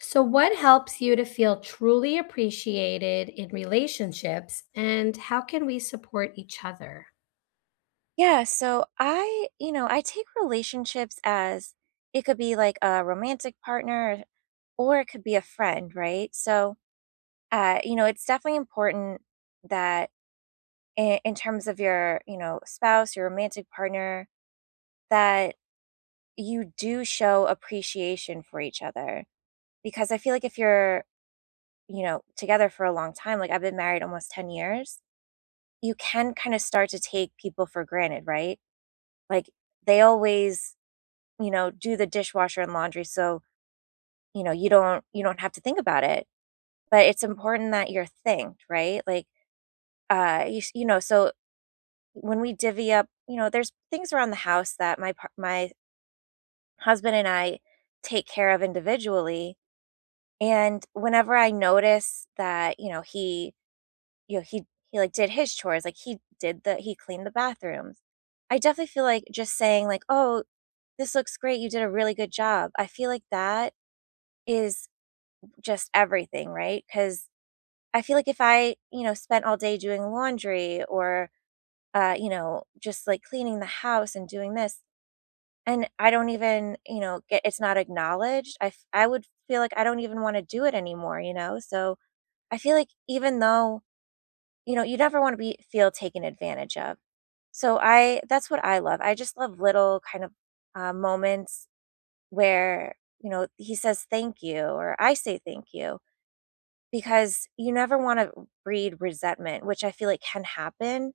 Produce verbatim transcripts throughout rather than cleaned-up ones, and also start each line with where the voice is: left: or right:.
left: So, what helps you to feel truly appreciated in relationships, and how can we support each other?
right: Yeah, so I, you know, I take relationships as it could be like a romantic partner or it could be a friend, right? So, uh, you know, it's definitely important that in, in terms of your, you know, spouse, your romantic partner, that you do show appreciation for each other. Because I feel like if you're, you know, together for a long time, like I've been married almost ten years, you can kind of start to take people for granted, right? Like they always you know, do the dishwasher and laundry so, you know, you don't you don't have to think about it. But it's important that you're thanked, right? Like, uh, you, s- you know, so when we divvy up, you know, there's things around the house that my par- my husband and I take care of individually. And whenever I notice that, you know, he, you know, he he like did his chores, like he did the he cleaned the bathrooms. I definitely feel like just saying like, "Oh, this looks great. You did a really good job." I feel like that is just everything, right? Because I feel like if I, you know, spent all day doing laundry or, uh, you know, just like cleaning the house and doing this, and I don't even, you know, get it's not acknowledged, I, f- I would feel like I don't even want to do it anymore, you know? So I feel like even though, you know, you never want to be feel taken advantage of. So I, that's what I love. I just love little kind of uh, moments where, you know, he says thank you or I say thank you. Because you never wanna breed resentment, which I feel like can happen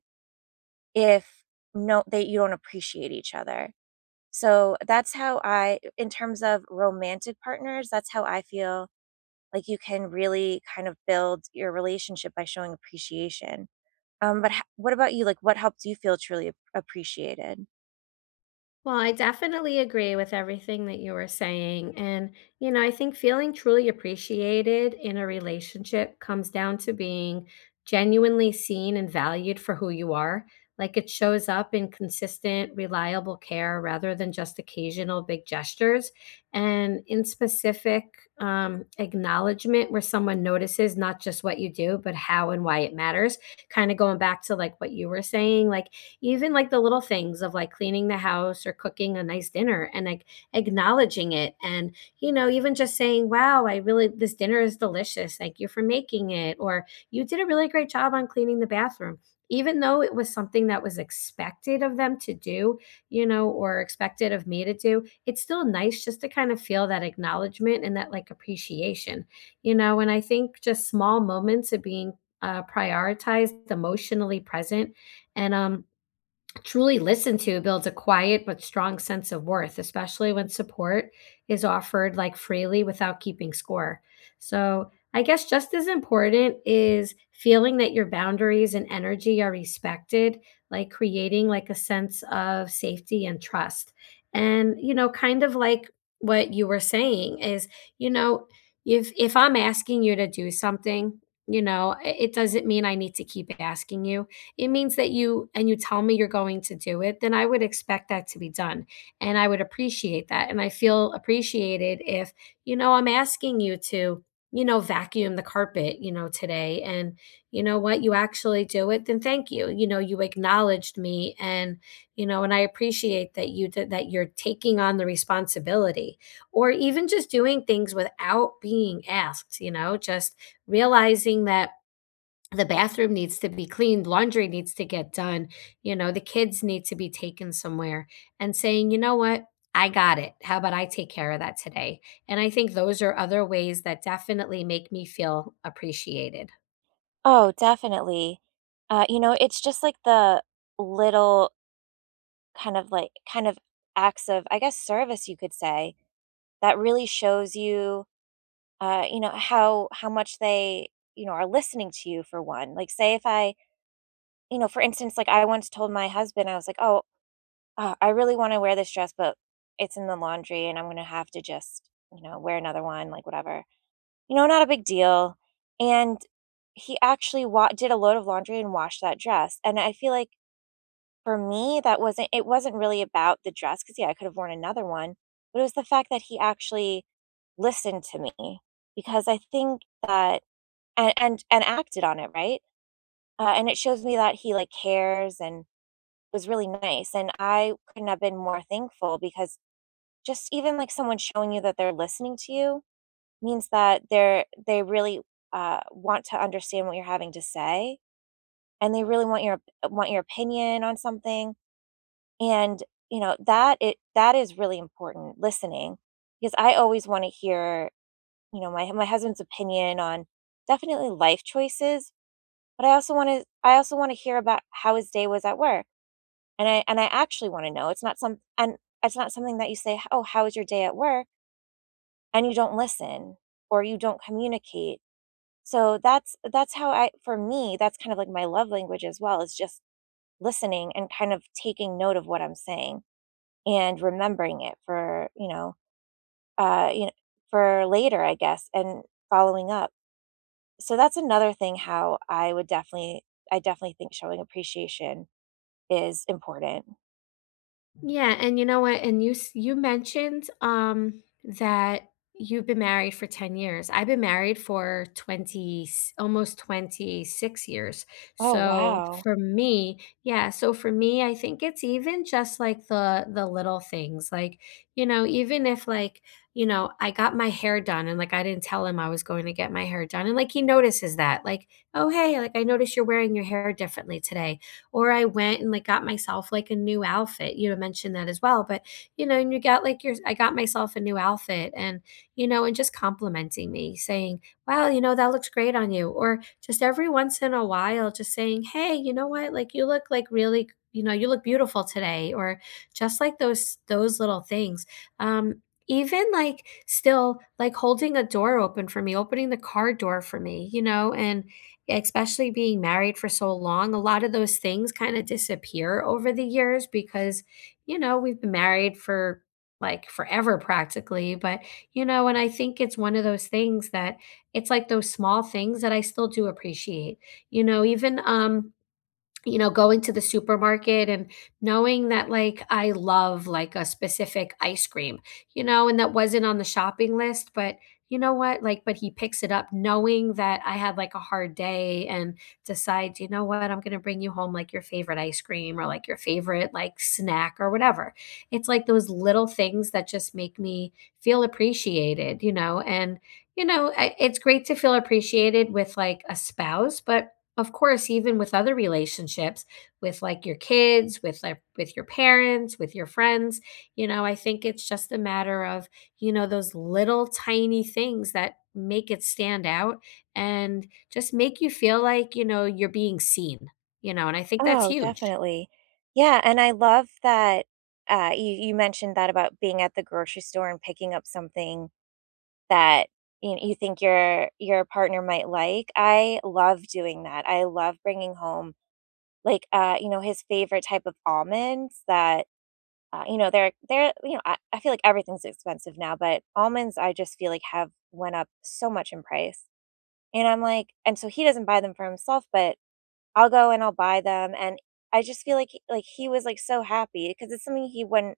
right: if no that you don't appreciate each other. So, that's how I in terms of romantic partners, that's how I feel like you can really kind of build your relationship by showing appreciation. Um, but ho what about you? Like, what helps you feel truly ap appreciated?
left: Well, I definitely agree with everything that you were saying. And, you know, I think feeling truly appreciated in a relationship comes down to being genuinely seen and valued for who you are. Like, it shows up in consistent, reliable care rather than just occasional big gestures and in specific um, acknowledgement where someone notices not just what you do, but how and why it matters. Kind of going back to like what you were saying, like, even like the little things of like cleaning the house or cooking a nice dinner and like acknowledging it and, you know, even just saying, wow, I really, this dinner is delicious, thank you for making it, or you did a really great job on cleaning the bathroom, even though it was something that was expected of them to do, you know, or expected of me to do. It's still nice just to kind of feel that acknowledgement and that like appreciation, you know. And I think just small moments of being uh, prioritized, emotionally present, and um truly listened to builds a quiet but strong sense of worth, especially when support is offered like freely without keeping score. So, I guess just as important is feeling that your boundaries and energy are respected, like creating like a sense of safety and trust. And, you know, kind of like what you were saying is, you know, if if I'm asking you to do something, you know, it it doesn't mean I need to keep asking you. It means that you, and you tell me you're going to do it, then I would expect that to be done. And I would appreciate that. And I feel appreciated if, you know, I'm asking you to, you know, vacuum the carpet, you know, today. And you know what, you actually do it, then thank you. You know, you acknowledged me and, you know, and I appreciate that you did that, you're taking on the responsibility, or even just doing things without being asked, you know, just realizing that the bathroom needs to be cleaned, laundry needs to get done, you know, the kids need to be taken somewhere, and saying, you know what, I got it. How about I take care of that today? And I think those are other ways that definitely make me feel appreciated.
right: Oh, definitely. Uh, you know, it's just like the little kind of like kind of acts of, I guess, service you could say, that really shows you, uh, you know, how how much they, you know, are listening to you for one. Like, say if I, you know, for instance, like I once told my husband, I was like, "Oh, uh, I really want to wear this dress, but it's in the laundry, and I'm gonna have to just, you know, wear another one, like whatever, you know, not a big deal." And he actually wa- did a load of laundry and washed that dress, and I feel like for me that wasn't it wasn't really about the dress because yeah I could have worn another one, but it was the fact that he actually listened to me. Because I think that and and, and acted on it, right? Uh, and it shows me that he like cares and was really nice. And I couldn't have been more thankful because just even like someone showing you that they're listening to you means that they're they really uh, want to understand what you're having to say, and they really want your want your opinion on something. And you know that it that is really important, listening, because I always want to hear, you know, my my husband's opinion on definitely life choices, but I also want to I also want to hear about how his day was at work. And I and I actually want to know. It's not some and it's not something that you say, "Oh, how was your day at work?" and you don't listen or you don't communicate. So that's that's how I for me, that's kind of like my love language as well, is just listening and kind of taking note of what I'm saying and remembering it for, you know, uh, you know, for later, I guess, and following up. So that's another thing how I would definitely I definitely think showing appreciation is important.
left: Yeah, and you know what? And you s- you mentioned um that you've been married for ten years. I've been married for twenty s- almost twenty-six years.
right: Oh,
left: So
right: wow.
left: for me, yeah, so for me, I think it's even just like the the little things. Like, you know, even if like, you know, I got my hair done, and like, I didn't tell him I was going to get my hair done, and like he notices that. Like, "Oh, hey, like I noticed you're wearing your hair differently today," or I went and like got myself like a new outfit. You mentioned that as well. But you know, and you got like your, I got myself a new outfit, and you know, and just complimenting me, saying, wow, you know, that looks great on you. Or just every once in a while, just saying, hey, you know what? Like, you look like, really, you know, you look beautiful today, or just like those those little things, um even like still like holding a door open for me, opening the car door for me, you know. And especially being married for so long, a lot of those things kind of disappear over the years because, you know, we've been married for like forever practically. But, you know, and I think it's one of those things that it's like those small things that I still do appreciate. You know, even um you know, going to the supermarket and knowing that like I love like a specific ice cream, you know, and that wasn't on the shopping list, but you know what? Like, but he picks it up knowing that I had like a hard day and decides, you know what, I'm going to bring you home like your favorite ice cream or like your favorite like snack or whatever. It's like those little things that just make me feel appreciated, you know, and, you know, I- it's great to feel appreciated with like a spouse, but of course, even with other relationships, with like your kids, with like with your parents, with your friends, you know, I think it's just a matter of, you know, those little tiny things that make it stand out and just make you feel like, you know, you're being seen, you know. And I think that's
right: Oh,
left: huge.
right: definitely. Yeah, and I love that, uh, you you mentioned that about being at the grocery store and picking up something that you you think your your partner might like. I love doing that. I love bringing home, like, uh, you know, his favorite type of almonds that. Uh, you know, they're they're you know, I, I feel like everything's expensive now, but almonds I just feel like have went up so much in price. And I'm like, and so he doesn't buy them for himself, but I'll go and I'll buy them. And I just feel like he- like he was like so happy because it's something he wouldn't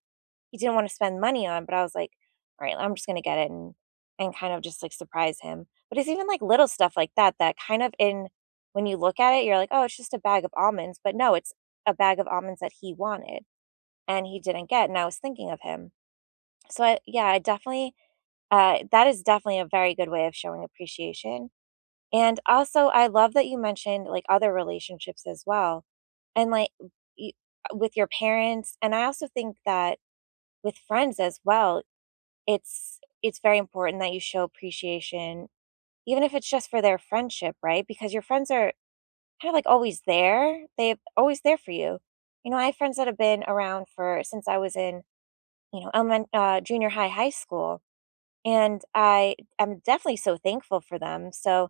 right: he didn't want to spend money on, but I was like, all right, I'm just gonna get it and and kind of just like surprise him. But it's even like little stuff like that that kind of in when you look at it, you're like, oh, it's just a bag of almonds. But no, it's a bag of almonds that he wanted and he didn't get. And I was thinking of him. So I yeah, I definitely, uh, that is definitely a very good way of showing appreciation. And also, I love that you mentioned like other relationships as well, and like you, with your parents. And I also think that with friends as well, it's it's very important that you show appreciation, even if it's just for their friendship, right? Because your friends are kind of like always there; they're always there for you. You know, I have friends that have been around for since I was in you know element uh, junior high, high school. And I am definitely so thankful for them. So,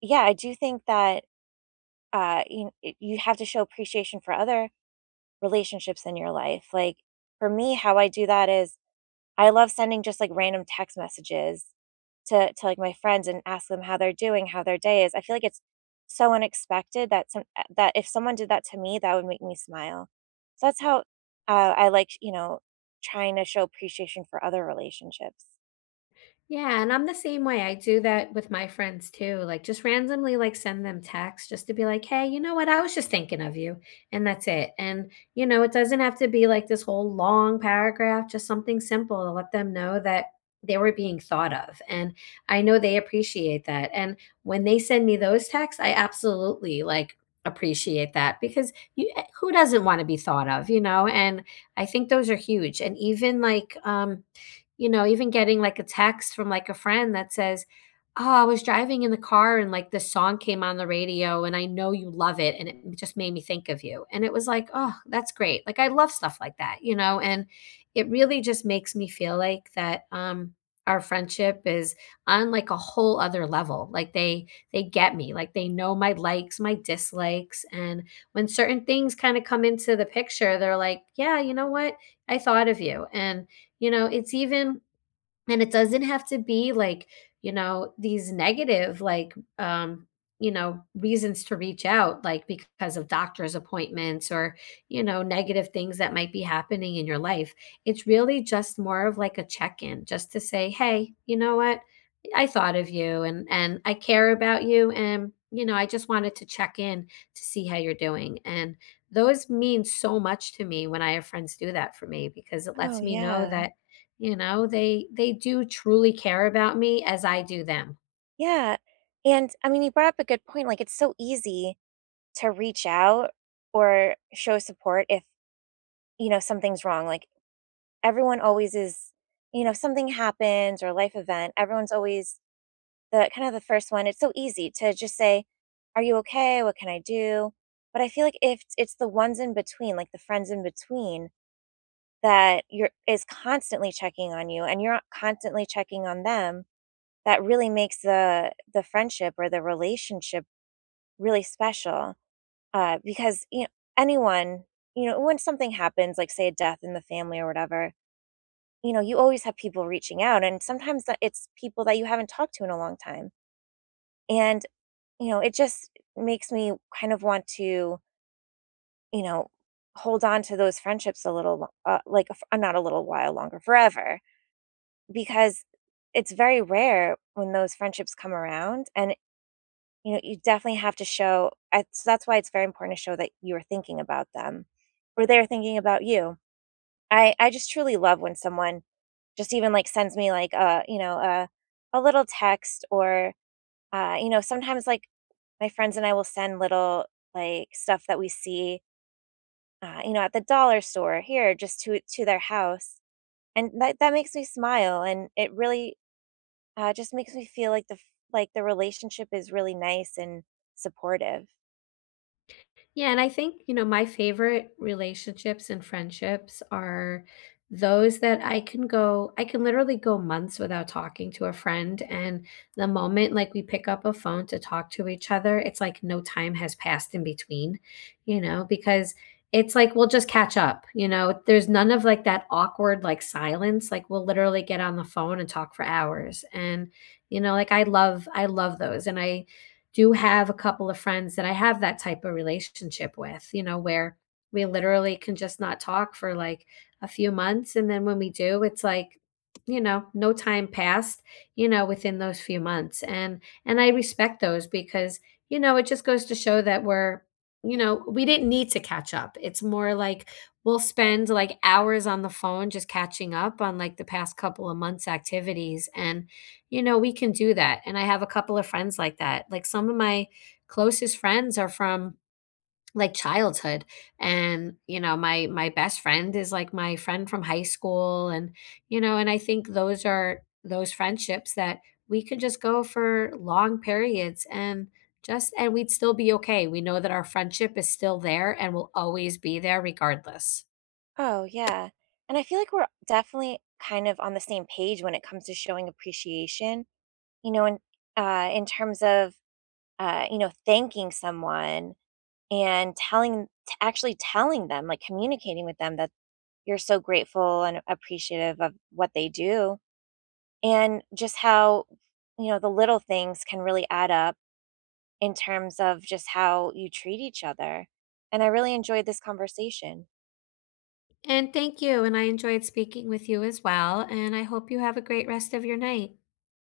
right: yeah, I do think that uh, you you have to show appreciation for other relationships in your life. Like for me, how I do that is I love sending just like random text messages to to like my friends and ask them how they're doing, how their day is. I feel like it's so unexpected that some uh, that if someone did that to me, that would make me smile. So that's how uh, I like you know trying to show appreciation for other relationships.
left: Yeah, and I'm the same way. I do that with my friends too. Like, just randomly like send them texts just to be like, "Hey, you know what? I was just thinking of you." And that's it. And you know, it doesn't have to be like this whole long paragraph, just something simple to let them know that they were being thought of. And I know they appreciate that. And when they send me those texts, I absolutely like appreciate that because, you, eh, who doesn't want to be thought of, you know? And I think those are huge. And even like um you know, even getting, like, a text from, like, a friend that says, "Oh, I was driving in the car and, like, this song came on the radio, and I know you love it, and it just made me think of you." And it was like, "Oh, that's great." Like, I love stuff like that, you know. And it really just makes me feel like that, um, our friendship is on, like, a whole other level. Like, they they get me, like, they know my likes, my dislikes, and when certain things kinda come into the picture, they're like, "Yeah, you know what? I thought of you." And you know, it's even, and it doesn't have to be like, you know, these negative, like, um, you know, reasons to reach out, like because of doctor's appointments or, you know, negative things that might be happening in your life. It's really just more of like a check in, just to say, hey, you know what? I thought of you, and and I care about you, and you know, I just wanted to check in to see how you're doing. And those mean so much to me when I have friends do that for me because it
right: Oh
left: lets me know
right: yeah.
left: that, you know, they they do truly care about me as I do them.
right: Yeah, and I mean, you brought up a good point, like, it's so easy to reach out or show support if, you know, something's wrong, like, everyone always is you know, if something happens or a life event, everyone's always the kind of the first one it's so easy to just say, "Are you okay? What can I do?" But I feel like if it's the ones in between, like the friends in between that you're is constantly checking on you and you're constantly checking on them, that really makes the the friendship or the relationship really special, uh, because, you know, anyone you know, when something happens, like say a death in the family or whatever, you know, you always have people reaching out, and sometimes that it's people that you haven't talked to in a long time, and you know, it just makes me kind of want to, you know, hold on to those friendships a little, lo- uh, like a f- uh, not a little while longer, forever, because it's very rare when those friendships come around, and you know, you definitely have to show I, so that's why it's very important to show that you are thinking about them or they're thinking about you. I I just truly love when someone just even, like, sends me, like, a you know, a a little text, or, uh, you know, sometimes, like, my friends and I will send little, like, stuff that we see, uh, you know, at the dollar store here just to to their house, and that that makes me smile, and it really, uh, just makes me feel like the f like, the relationship is really nice and supportive.
left: Yeah, and I think, you know, my favorite relationships and friendships are those that I can go I can literally go months without talking to a friend, and the moment like we pick up a phone to talk to each other, it's like no time has passed in between, you know, because it's like we'll just catch up, you know. There's none of like that awkward like silence. Like, we'll literally get on the phone and talk for hours. And you know, like I love I love those, and I do have a couple of friends that I have that type of relationship with, you know, where we literally can just not talk for like a few months. And then when we do, it's like, you know, no time passed, you know, within those few months. And, and I respect those because, you know, it just goes to show that we're, you know, we didn't need to catch up. It's more like we'll spend like hours on the phone just catching up on like the past couple of months' activities. And you know, we can do that, and I have a couple of friends like that. Like, some of my closest friends are from, like, childhood, and, you know, my my best friend is, like, my friend from high school. And, you know, and I think those are those friendships that we could just go for long periods, and just and we'd still be okay. We know that our friendship is still there and will always be there regardless.
right: Oh, yeah. And I feel like we're definitely kind of on the same page when it comes to showing appreciation, you know, in, uh, in terms of, uh, you know, thanking someone and telling, t- actually telling them, like communicating with them that you're so grateful and appreciative of what they do. And just how, you know, the little things can really add up in terms of just how you treat each other. And I really enjoyed this conversation.
left: And thank you, and I enjoyed speaking with you as well, and I hope you have a great rest of your night.